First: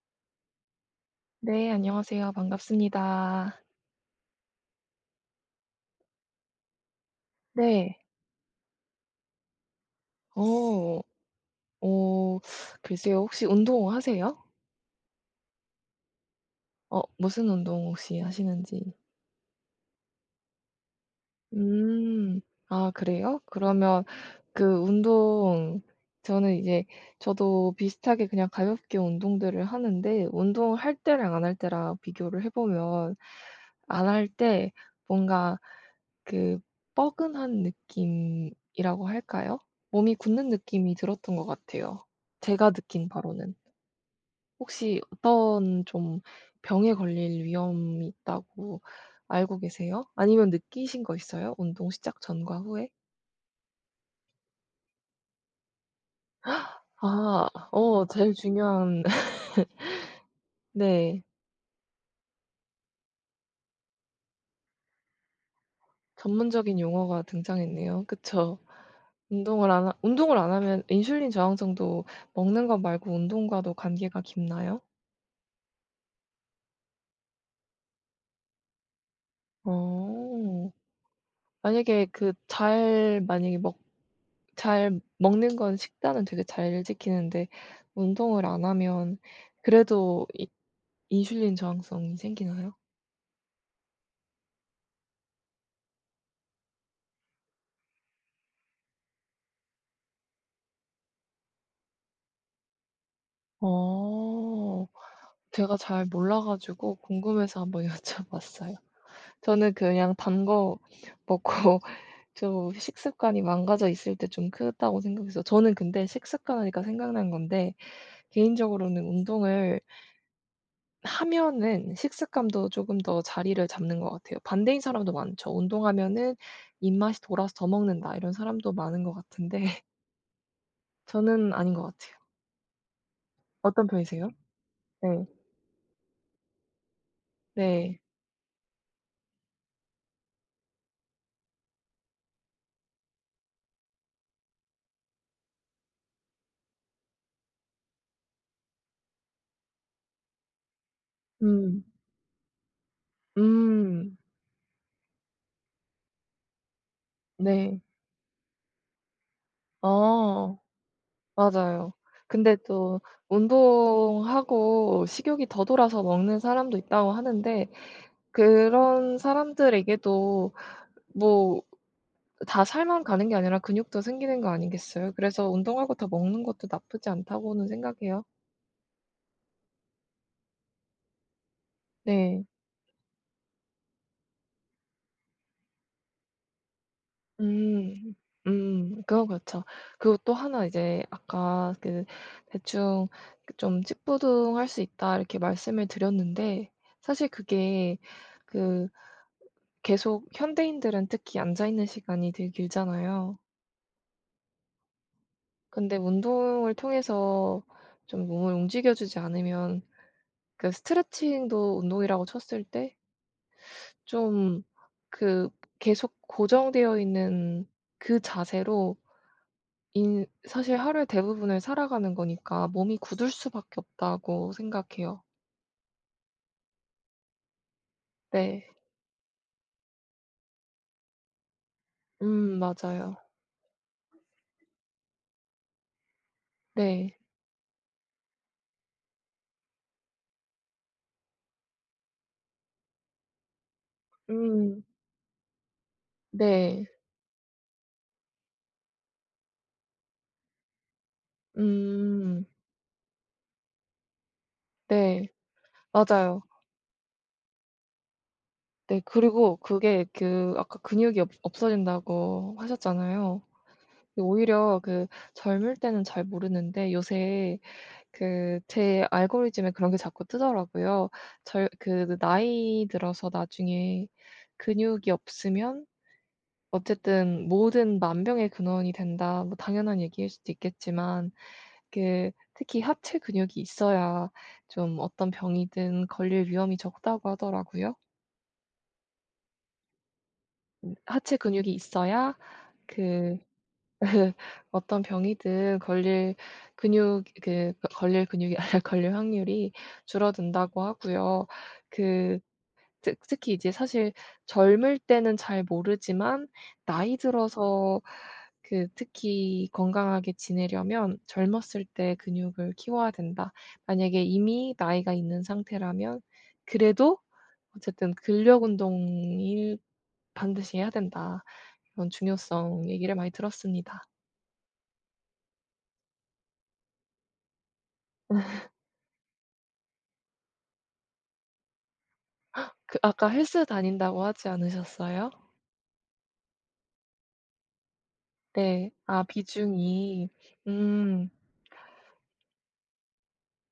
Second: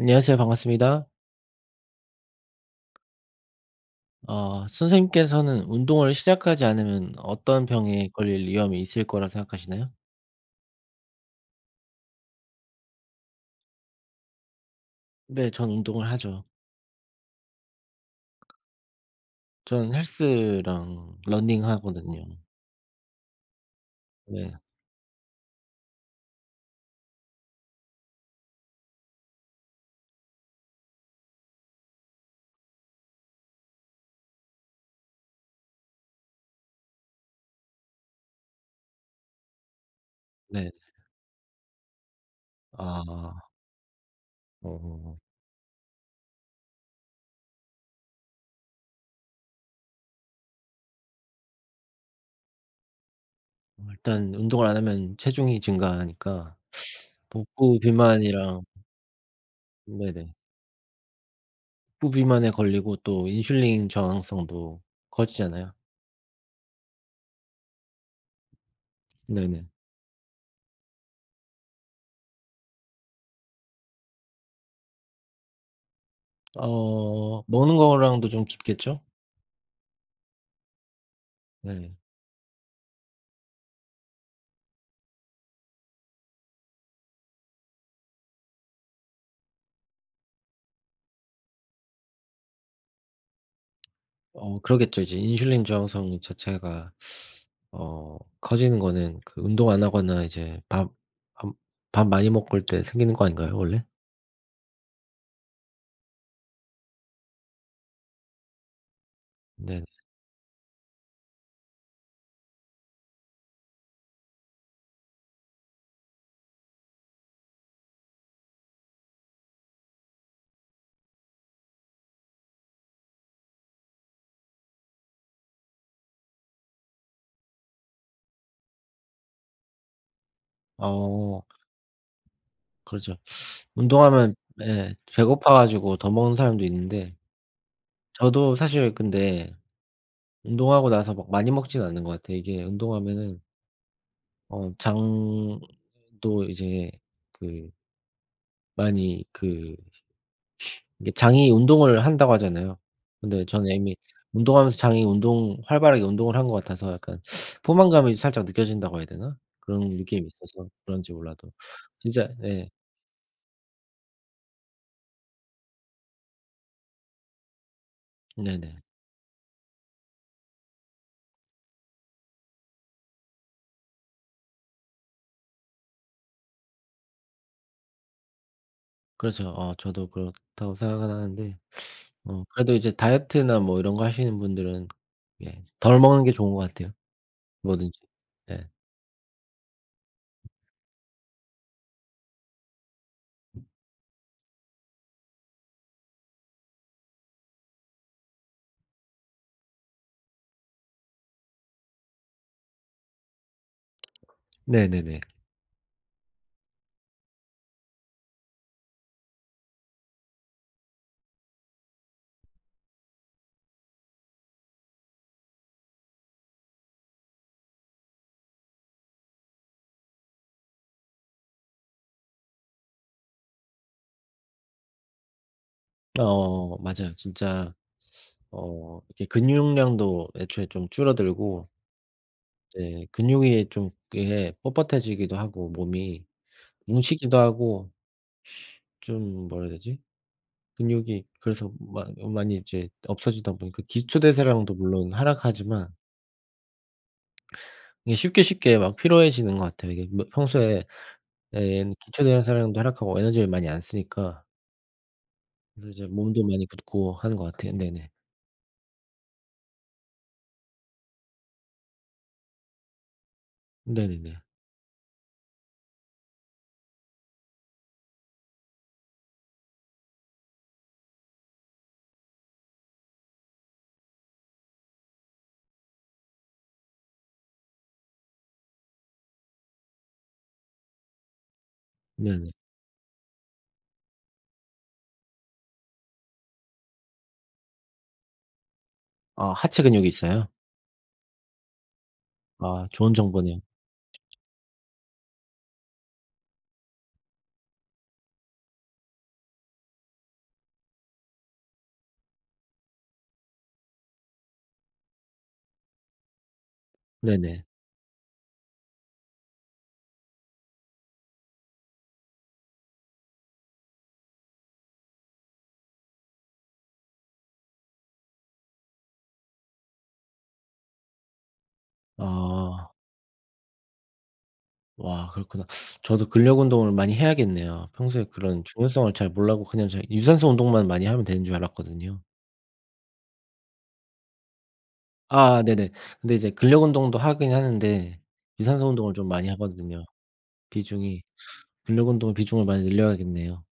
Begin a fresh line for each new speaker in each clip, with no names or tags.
안녕하세요? 반갑습니다.
네 안녕하세요. 반갑습니다.
어. 선생님께서는 운동을 시작하지 않으면 어떤
네.
병에 걸릴 위험이 있을 거라 생각하시나요?
오. 오. 글쎄요. 혹시 운동하세요?
네. 전 운동을 하죠.
어. 무슨 운동 혹시 하시는지?
전 헬스랑 러닝하거든요.
음. 아. 그래요? 그러면
네.
그 운동 저는 이제 저도 비슷하게 그냥 가볍게 운동들을 하는데 운동을 할 때랑 안 할 때랑 비교를 해 보면 안 할 때 뭔가 그 뻐근한 느낌이라고 할까요? 몸이 굳는
네.
느낌이 들었던 것 같아요 제가 느낀
아.
바로는. 혹시
어.
어떤 좀 병에 걸릴 위험이 있다고 알고 계세요? 아니면 느끼신 거 있어요? 운동 시작 전과 후에?
어 일단 운동을 안 하면 체중이 증가하니까
아.
복부
어 제일
비만이랑
중요한
네네.
네.
복부비만에 걸리고 또 인슐린 저항성도 커지잖아요.
전문적인 용어가 등장했네요. 그쵸.
네네.
운동을 안 하 운동을 안 하면 인슐린 저항성도 먹는 것 말고 운동과도 관계가 깊나요?
어 먹는 거랑도 좀 깊겠죠?
어.
네.
만약에 그 잘 만약에 먹 잘 먹는 건 식단은 되게 잘 지키는데 운동을 안 하면 그래도 이 인슐린 저항성이 생기나요?
어. 그러겠죠. 이제 인슐린 저항성 이 자체가 어 커지는 거는 그 운동 안 하거나 이제 밥 암 밥 많이 먹고 올 때 생기는 거 아닌가요 원래?
어. 제가 잘 몰라 가지고 궁금해서 한번 여쭤 봤어요. 저는
네네.
그냥 단 거 먹고 좀 식습관이 망가져 있을 때 좀 크다고 생각했어요. 저는 근데 "식습관." 하니까 생각난 건데 개인적으로는 운동을 하면은 식습관도 조금 더 자리를 잡는 것 같아요. 반대인 사람도 많죠. "운동하면은 입맛이 돌아서 더 먹는다." 이런 사람도 많은 것 같은데
아.
저는 아닌 것 같아요.
그죠.
어떤 편이세요?
운동하면 네.
네.
배고파 가지고 더 먹는 사람도 있는데
네.
저도 사실 근데 운동하고 나서 뭐 많이 먹지는 않는 것 같아요. 이게 운동하면은 어 장도 이제 그 많이 그 이게 "장이
음.
운동을 한다."고 하잖아요. 근데 저는 이미
음.
운동하면서 장이 운동 활발하게 운동을 한 것 같아서 약간
네.
"포만감이 살짝 느껴진다."고 해야 되나? 그런 느낌이
어.
있어서 그런지 몰라도
맞아요.
진짜
근데
네.
또 "운동하고 식욕이 더 돌아서 먹는 사람도 있다."고 하는데
네네.
그런 사람들에게도 뭐 다 살만 가는 게 아니라 근육도 생기는 거 아니겠어요? 그래서 '운동하고 더 먹는 것도 나쁘지 않다.'고는 생각해요.
그렇죠. 어 저도 그렇다고 생각은 하는데 어
네.
그래도 이제 다이어트나 뭐 이런 거 하시는 분들은 예. 덜 먹는 게 좋은 거 같아요 뭐든지.
음.
네.
음. 그건 그렇죠. 그리고 또 하나 이제 아까 그 대충 그 좀 "찌뿌둥할 수 있다." 이렇게 말씀을 드렸는데 사실 그게 그 계속 현대인들은 특히 앉아 있는 시간이 되게 길잖아요.
네네네.
근데 운동을 통해서 좀 몸을 움직여 주지 않으면 그 스트레칭도 운동이라고 쳤을 때 좀 그 계속 고정되어 있는 그 자세로 인 사실 하루의 대부분을 살아가는 거니까 '몸이 굳을 수밖에 없다.'고 생각해요.
어 뭐 맞아요. 진짜
네.
어 이렇게 근육량도 애초에 좀 줄어들고
음.
이제
맞아요.
근육이 좀 이게 뻣뻣해지기도 하고 몸이
네.
뭉치기도 하고 좀 뭐라 해야 되지? 근육이 그래서 많 많이 이제 없어지다 보니까 기초 대사량도
음.
물론 하락하지만
네.
이게 쉽게 쉽게 막 피로해지는 것 같아요. 이게 뭐 평소에 에는 기초
음.
대사량도 하락하고 에너지를 많이 안 쓰니까
네.
이제
맞아요.
몸도 많이 붓고 하는 것 같아요. 네네.
네 그리고 그게 그 아까 "근육이 없 없어진다."고 하셨잖아요.
네네네.
오히려 그 젊을 때는 잘 모르는데 요새 그 제 알고리즘에 그런 게 자꾸 뜨더라고요. 저 요 그 느 "나이 들어서 나중에 근육이 없으면 어쨌든 모든 만병의 근원이 된다." 뭐 당연한 얘기일 수도 있겠지만 그
네네.
특히 "하체 근육이 있어야 좀 어떤 병이든 걸릴 위험이 적다."고 하더라고요.
아 하체 근육 있어요?
음. "하체 근육이 있어야
아 좋은
그
정보네요.
어떤 병이든 걸릴 근육 그 걸릴 근육이 걸릴 확률이 줄어든다."고 하고요. 그 특 특히 이제 사실 젊을 때는 잘 모르지만 나이
네네.
들어서 그 특히 건강하게 지내려면 "젊었을 때 근육을 키워야 된다." 만약에 이미 나이가 있는 상태라면 그래도 어쨌든 "근력 운동이 반드시 해야 된다." 이런 중요성
아.
얘기를 많이 들었습니다.
와 그렇구나. 저도 근력운동을 많이 해야겠네요. 평소에 그런 중요성을 잘 몰라고 그냥 잘 유산소 운동만 많이 하면 되는 줄 알았거든요.
그 아까 "헬스 다닌다."고 하지 않으셨어요?
아 네네. 근데 이제 근력 운동도 하긴 하는데 유산소
네.
운동을
아
좀 많이 하거든요
비중이.
비중이.
음.
근력 운동을 비중을 많이 늘려야겠네요.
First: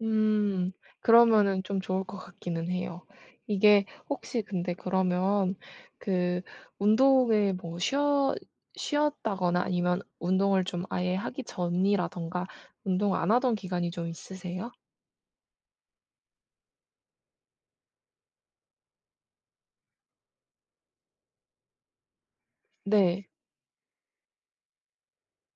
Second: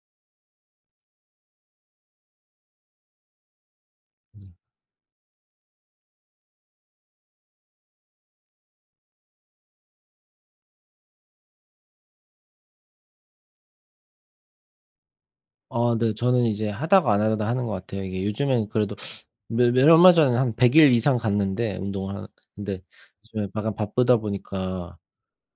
음. 그러면은 좀 좋을 것 같기는 해요. 이게 혹시
음.
근데 그러면 그 운동을 뭐 쉬어 쉬었다거나 아니면 운동을 좀 아예 하기 전이라든가 운동 안 하던 기간이 좀 있으세요?
아 네 저는 이제 하다가 안 하다가 하는 것 같아요. 이게 요즘에는 그래도 매 매 얼마 전에 한 100 일 이상 갔는데 운동을 하러 근데
네.
요즘에 약간 바쁘다 보니까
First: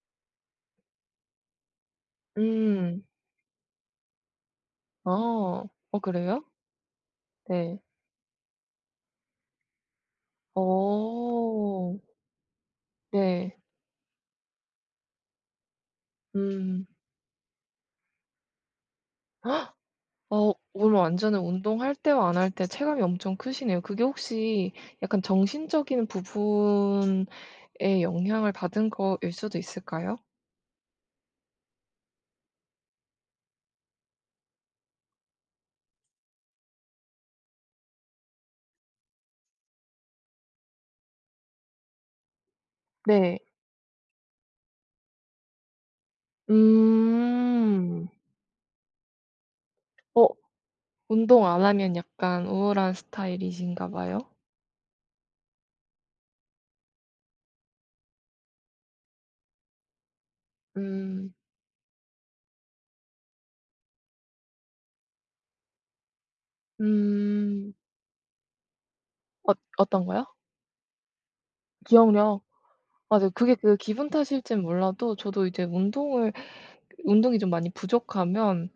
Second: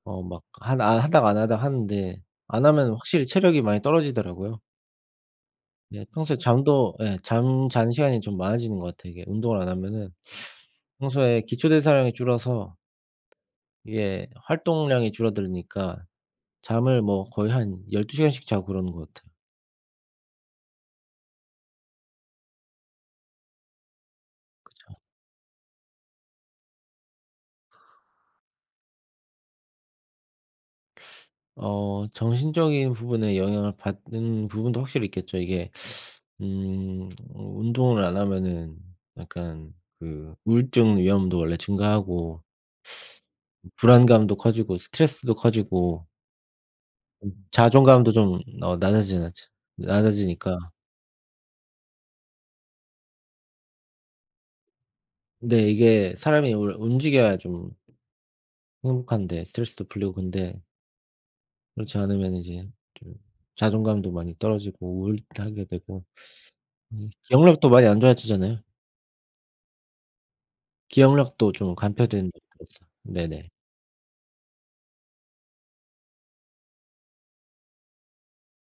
어 막 한 아 하다가 안 하다가 하는데 안 하면
음.
확실히 체력이 많이 떨어지더라고요.
아. 어
예. 평소에
그래요?
잠도 예. 잠
네.
자는 시간이 좀 많아지는 것 같아요 이게 운동을 안 하면은. 평소에 기초
오.
대사량이 줄어서
네.
이게 활동량이 줄어드니까
음.
잠을 뭐 거의 한 12 시간씩 자고 그러는 것 같아.
어 오늘 완전히 운동할 때와 안 할 때 체감이 엄청 크시네요. 그게 혹시
그죠.
약간 정신적인 부분에 영향을 받은 거일 수도 있을까요?
어. 정신적인 부분에 영향을 받는 부분도 확실히 있겠죠. 이게 음. 운동을 안 하면은 약간 그 우울증 위험도 원래 증가하고
네.
불안감도 커지고 스트레스도 커지고 음.
음.
자존감도 좀 어 낮아지나치
어?
낮아지니까
운동 안 하면 약간 우울한 스타일이신가 봐요?
네. 이게 사람이 원래 움직여야 좀 행복한데 스트레스도 풀리고 근데
음.
그렇지 않으면 이제 좀 자존감도 많이 떨어지고 우울도 하게 되고 음 기억력도
음.
많이 안 좋아지잖아요?
얻 어떤거요?
기억력도 좀 감퇴된
기억력.
듯해서.
맞아요.
네네.
그게 그 기분 탓일지는 몰라도 저도 이제 운동을 운동이 좀 많이 부족하면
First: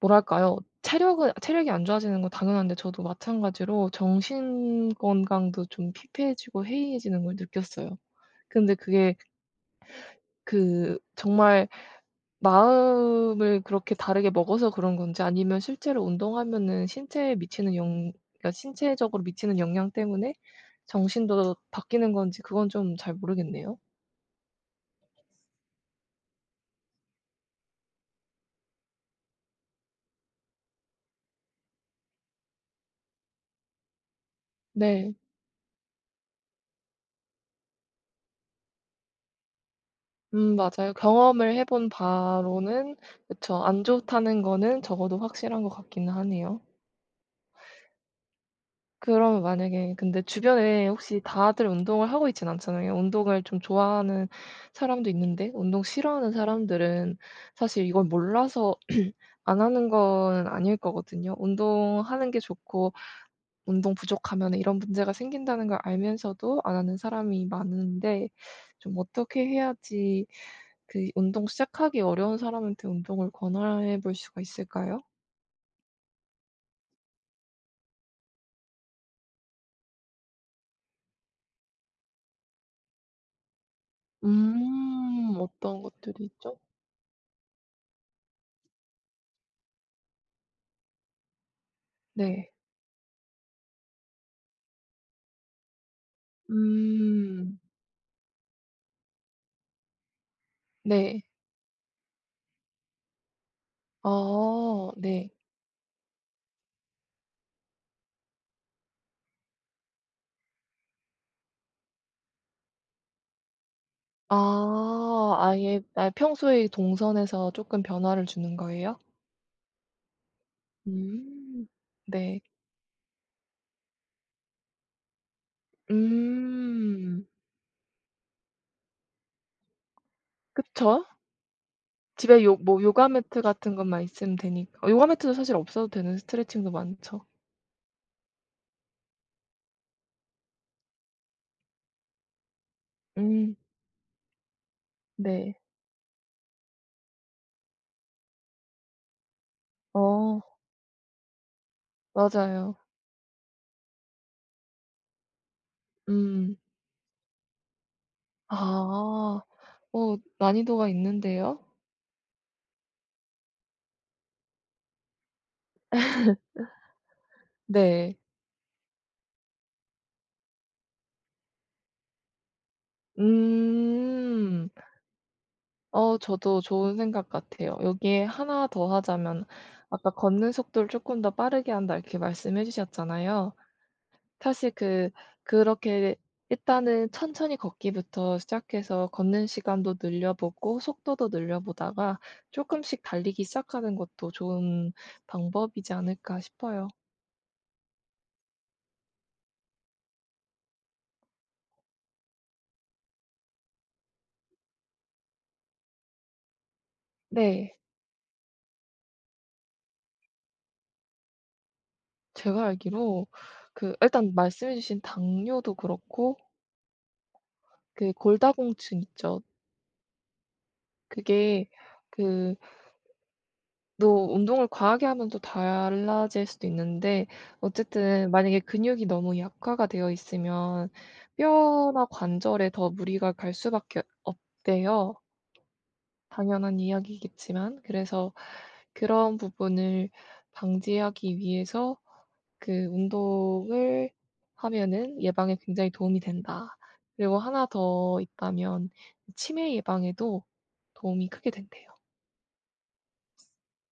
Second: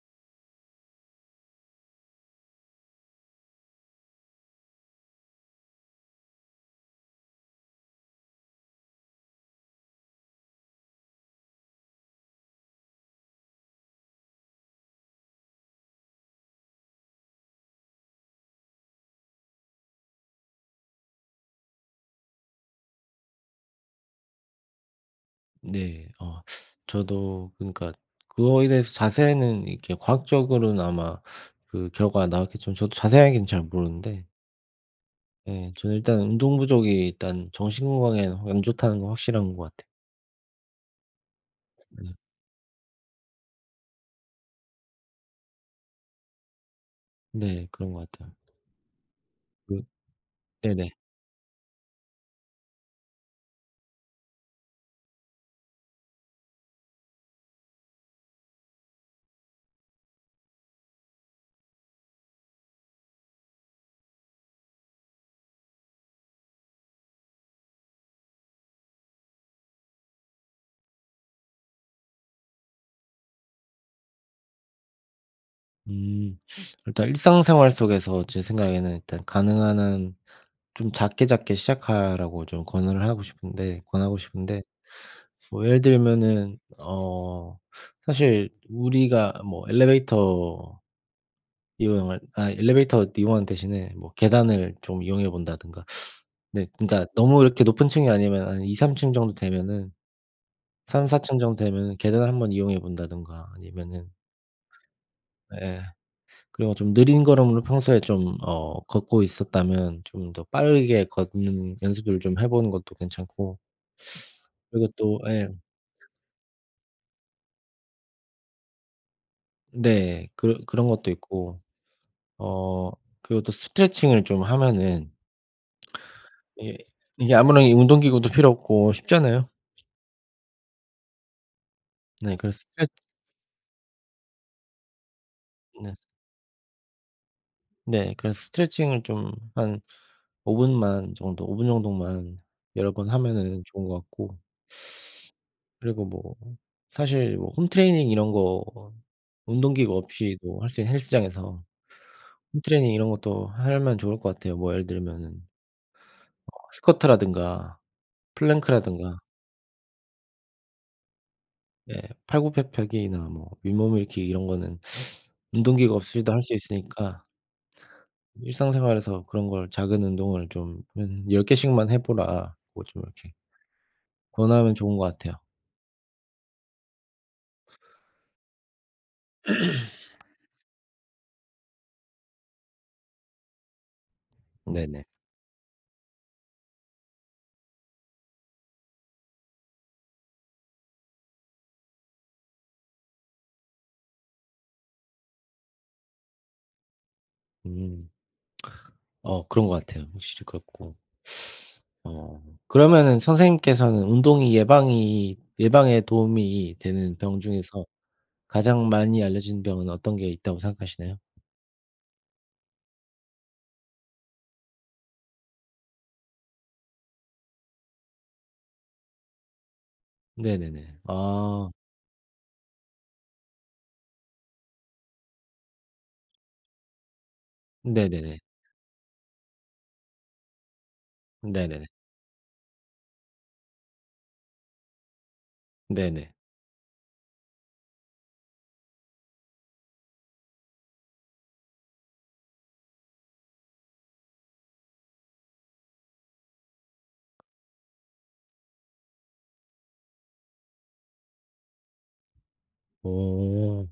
뭐랄까요? 체력은 체력이 안 좋아지는 건 당연한데 저도 마찬가지로 정신 건강도 좀 피폐해지고 해이해지는 걸 느꼈어요. 근데 그게 그 정말 마음을 그렇게 다르게 먹어서 그런 건지 아니면 실제로 운동하면은 신체에 미치는 영 그러니까 신체적으로 미치는 영향 때문에 정신도 바뀌는 건지 그건 좀 잘 모르겠네요.
네. 어 저도 그니까 그거에 대해서 자세히는 이렇게 과학적으로는 아마 그 결과가 나왔겠지만 저도 자세하게는 잘 모르는데
네.
예. 저는 일단 운동 부족이 일단 정신 건강에는 안 좋다는 건 확실한 것 같아.
음 맞아요 경험을 해 본
네.
바로는 그쵸 안 좋다는 거는 적어도 확실한 것 같긴 하네요.
네. 그런 것 같아요.
그러면
네.
만약에 근데 주변에
네네.
혹시 다들 운동을 하고 있지는 않잖아요. 운동을 좀 좋아하는 사람도 있는데 운동 싫어하는 사람들은 사실 이걸 몰라서 안 하는 거는 아닐 거거든요. 운동하는 게 좋고 '운동 부족하면 이런 문제가 생긴다.'는 걸 알면서도 안 하는 사람이 많은데 좀 어떻게 해야지 그 운동 시작하기 어려운 사람한테 운동을 권하 해 볼 수가 있을까요?
음. 일단 일상생활 속에서 제 생각에는 일단 가능한 한 좀 작게 작게 시작하라고 좀 권유를 하고 싶은데 권하고 싶은데,
음.
뭐 예를
어떤 것들이 있죠?
들면은 어 사실 우리가 뭐 엘리베이터 이용할
네.
아 엘리베이터 이용하는 대신에 뭐 계단을 좀 이용해 본다든가 네. 그러니까 너무
음.
이렇게 높은 층이 아니면 아니 2-3 층 정도 되면은 3-4
네.
층 정도 되면은 계단을 한번 이용해 본다든가 아니면은
어. 네.
예. 그리고 좀 느린 걸음으로 평소에 좀 어 걷고 있었다면 좀 더 빠르게 걷는 연습을 좀 해 보는 것도 괜찮고 그리고 또
아.
예.
아예 아예 평소의 동선에서 조금 변화를 주는 거예요?
네. 그런 그런 것도 있고
음. 네.
어 그리고 또 스트레칭을 좀 하면은 이게
음.
이게 아무런 이 운동기구도 필요 없고 쉽잖아요.
그쵸.
네.
집에 요
그래서
뭐
스트레
요가 매트 같은 것만 있으면 되니까 아 요가 매트도 사실 없어도
네.
되는 스트레칭도 많죠.
네. 그래서 스트레칭을 좀 한 5분만 정도 5 분 정도만 여러 번
음.
하면은 좋은 거 같고
네.
그리고 뭐 사실 뭐 홈트레이닝 이런 거 어 뭐 운동기구
어.
없이도 할 수 있는 헬스장에서
맞아요.
홈트레이닝 이런 것도 하면 좋을 것 같아요. 뭐 예를 들면은 어
음.
스쿼트라든가 플랭크라든가
아. 어. 난이도가 있는데요?
예. 팔굽혀펴기나 뭐 윗몸일으키기 이런 거는 운동기구가 없이도 할 수 있으니까
네.
일상생활에서 그런 걸 "작은 운동을 좀 한 10 개씩만 해 보라."고 좀 이렇게
음.
권하면 좋은 것 같아요.
어, 저도 좋은 생각 같아요. 여기에 1 더하자면 "아까 걷는 속도를 조금 더 빠르게 한다." 이렇게 말씀해 주셨잖아요. 사실
네네.
그 그렇게 일단은 천천히 걷기부터 시작해서 걷는 시간도 늘려보고 속도도 늘려보다가 조금씩 달리기 시작하는 것도 좋은 방법이지 않을까 싶어요.
음. 어 그런 것 같아요. 확실히 그렇고. 어. 그러면은 선생님께서는 운동이 예방이 예방에 도움이 되는 병
네.
중에서 가장 많이 알려진 병은 어떤 게 있다고 생각하시나요?
제가 알기로 그 일단 말씀해 주신 당뇨도 그렇고 그 골다공증 있죠.
네네네.
그게
아.
그 너 운동을 과하게 하면 또 달라질 수도 있는데 어쨌든
네네네.
만약에 근육이 너무 약화가 되어 있으면
네네네.
뼈나 관절에 더 무리가 갈 수밖에 없대요.
네네.
당연한 이야기겠지만 그래서 그런 부분을 방지하기 위해서 그 운동을 하면은 예방에 굉장히 도움이 된다. 그리고 1 더 있다면 치매 예방에도 도움이 크게 된대요.
오.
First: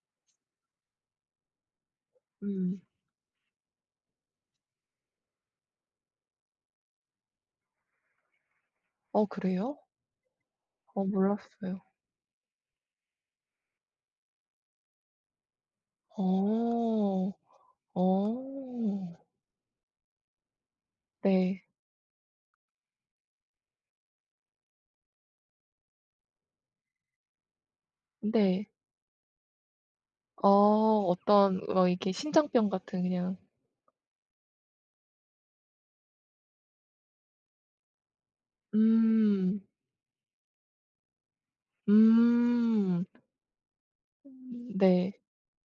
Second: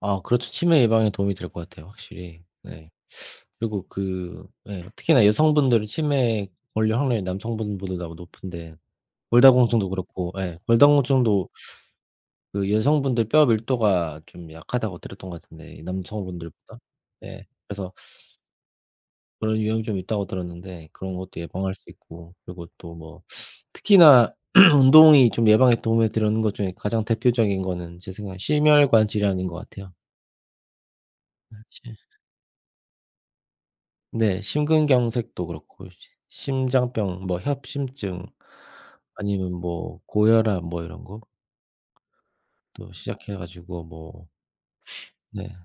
아. 그렇죠. 치매 예방에 도움이 될 것 같아요, 확실히.
음.
네. 그리고 그 예. 특히나 여성분들이 치매에 걸릴 확률이 남성분들보다 높은데
어 그래요?
골다공증도 그렇고 예.
어
골다공증도
몰랐어요.
그 여성분들 뼈 밀도가 좀 약하다고 들었던 것 같은데, 이 남성분들보다
어.
네. 그래서
어.
그런 위험이 좀 있다고 들었는데 그런 것도
네.
예방할 수 있고 그리고 또 뭐 특히나 운동이 좀 예방에 도움을 드렸는 것 중에 가장 대표적인 거는 제 생각엔
네.
심혈관질환인 것 같아요.
어. 어떤 뭐
그렇지.
이렇게 신장병 같은 그냥
네. 심근경색도 그렇고 심 심장병, 뭐 협심증, 아니면
음.
뭐 고혈압 뭐 이런 거부터
음.
시작해 가지고 뭐
음. 네.
네.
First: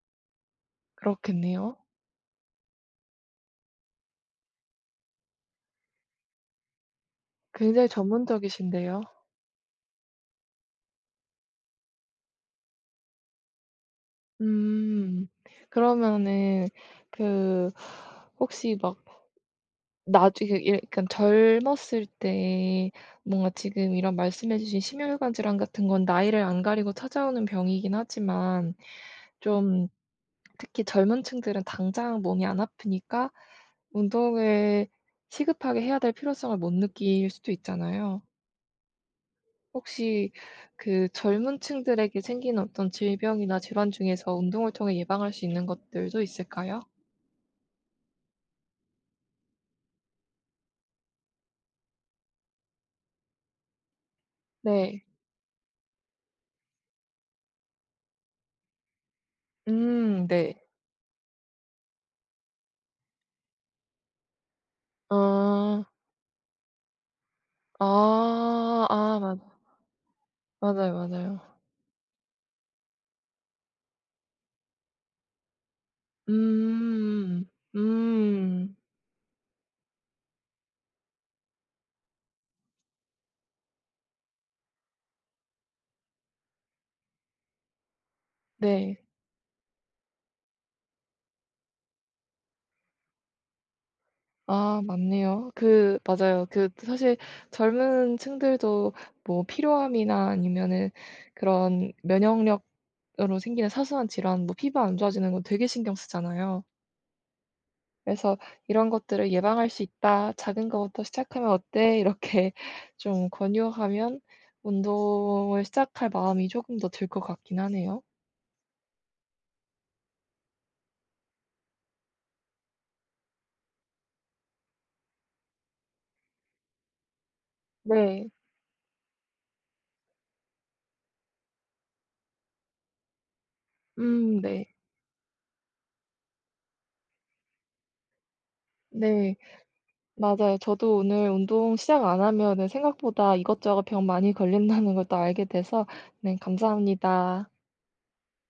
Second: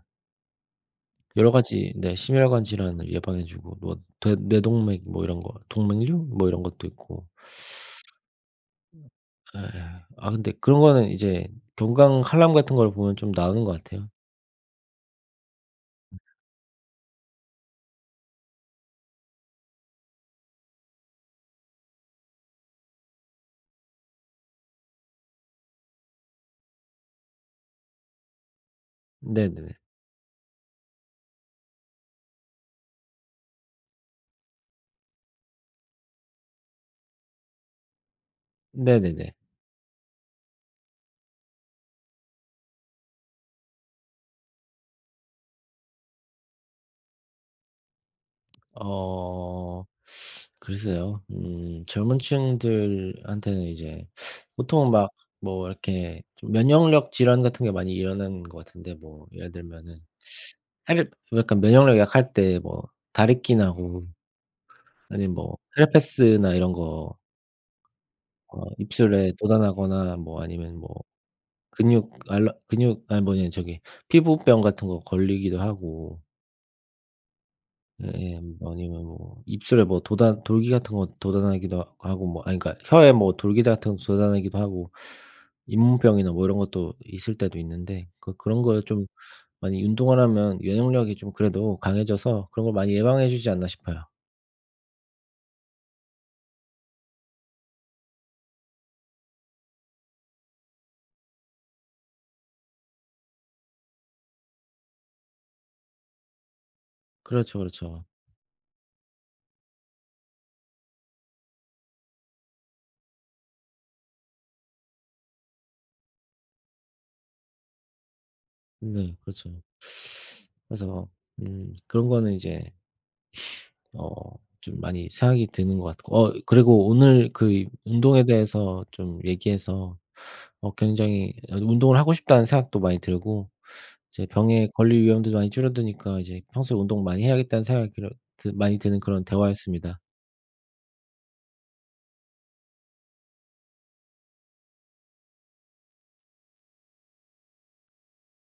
여러
그렇겠네요.
가지 네. 심혈관질환을 예방해 주고 뭐 대뇌동맥 뭐 이런 거 동맥류 뭐 이런 것도 있고
굉장히 전문적이신데요?
예. 예예. 아 근데 그런 거는 이제 건강 칼럼 같은 걸 보면 좀 나오는 것 같아요.
음. 그러면은 그 혹시 막 나중에 예 그러니까 젊었을 때 뭔가 지금 이런 말씀 해 주신 심혈관질환 같은 건 나이를 안 가리고 찾아오는 병이긴 하지만
네네네.
좀 특히 젊은 층들은 당장 몸이 안 아프니까 운동을 시급하게 해야 될 필요성을 못 느낄 수도 있잖아요.
네네네.
혹시 그 젊은 층들에게 생긴 어떤 질병이나 질환 중에서 운동을 통해 예방할 수 있는 것들도 있을까요?
어. 글쎄요. 음. 젊은 층들한테는 이제 보통은
네.
막 뭐 이렇게 좀 면역력 질환 같은 게 많이 일어나는 것 같은데 뭐 예를 들면은
음. 네.
사실 약간 면역력 약할 때 뭐 다래끼 나고 아니면 뭐
아.
헤르페스나 이런 거 어
아. 아.
입술에
맞아.
돋아나거나 뭐 아니면 뭐
맞아요. 맞아요.
근육 알러 근육 아니 뭐냐 저기 피부병 같은 거 걸리기도 하고
음음음.
예예.
음음음.
아니면 뭐 입술에 뭐 돋아 돌기 같은 거 돋아나기도 하고 뭐 아니 그러니까 혀에 뭐 돌기 같은 거 돋아나기도 하고 잇몸병이나 뭐 이런 것도 있을 때도 있는데 그 그런 거를
네.
좀 많이 운동을 하면 면역력이 좀 그래도 강해져서 그런 걸 많이 예방해 주지 않나 싶어요.
아. 맞네요. 그 맞아요. 그 사실 젊은 층들도 뭐 피로함이나 아니면은 그런 면역력으로 생기는 사소한 질환 뭐 피부가 안 좋아지는 거 되게 신경 쓰잖아요.
그렇죠. 그렇죠.
그래서 "이런 것들을 예방할 수 있다. 작은 것부터 시작하면 어때?" 이렇게 좀 권유하면 운동을 시작할 마음이 조금 더 들 것 같긴 하네요.
네. 그렇죠. 그래서 음. 그런 거는 이제 어 좀 많이 생각이 드는 것 같고. 어 그리고 오늘 그 이 운동에
네.
대해서 좀 얘기해서 어 굉장히 이 아 운동을 하고 싶다는 생각도 많이 들고 이제
음. 네.
병에 걸릴 위험도 많이 줄어드니까 이제 평소에 운동 많이 해야겠다는 생각이 그런 드 많이 드는 그런
네.
대화였습니다.
맞아요. 저도 오늘 운동 시작 안 하면은 생각보다 이것저것 병 많이 걸린다는 걸 또 알게 돼서, 네. 감사합니다.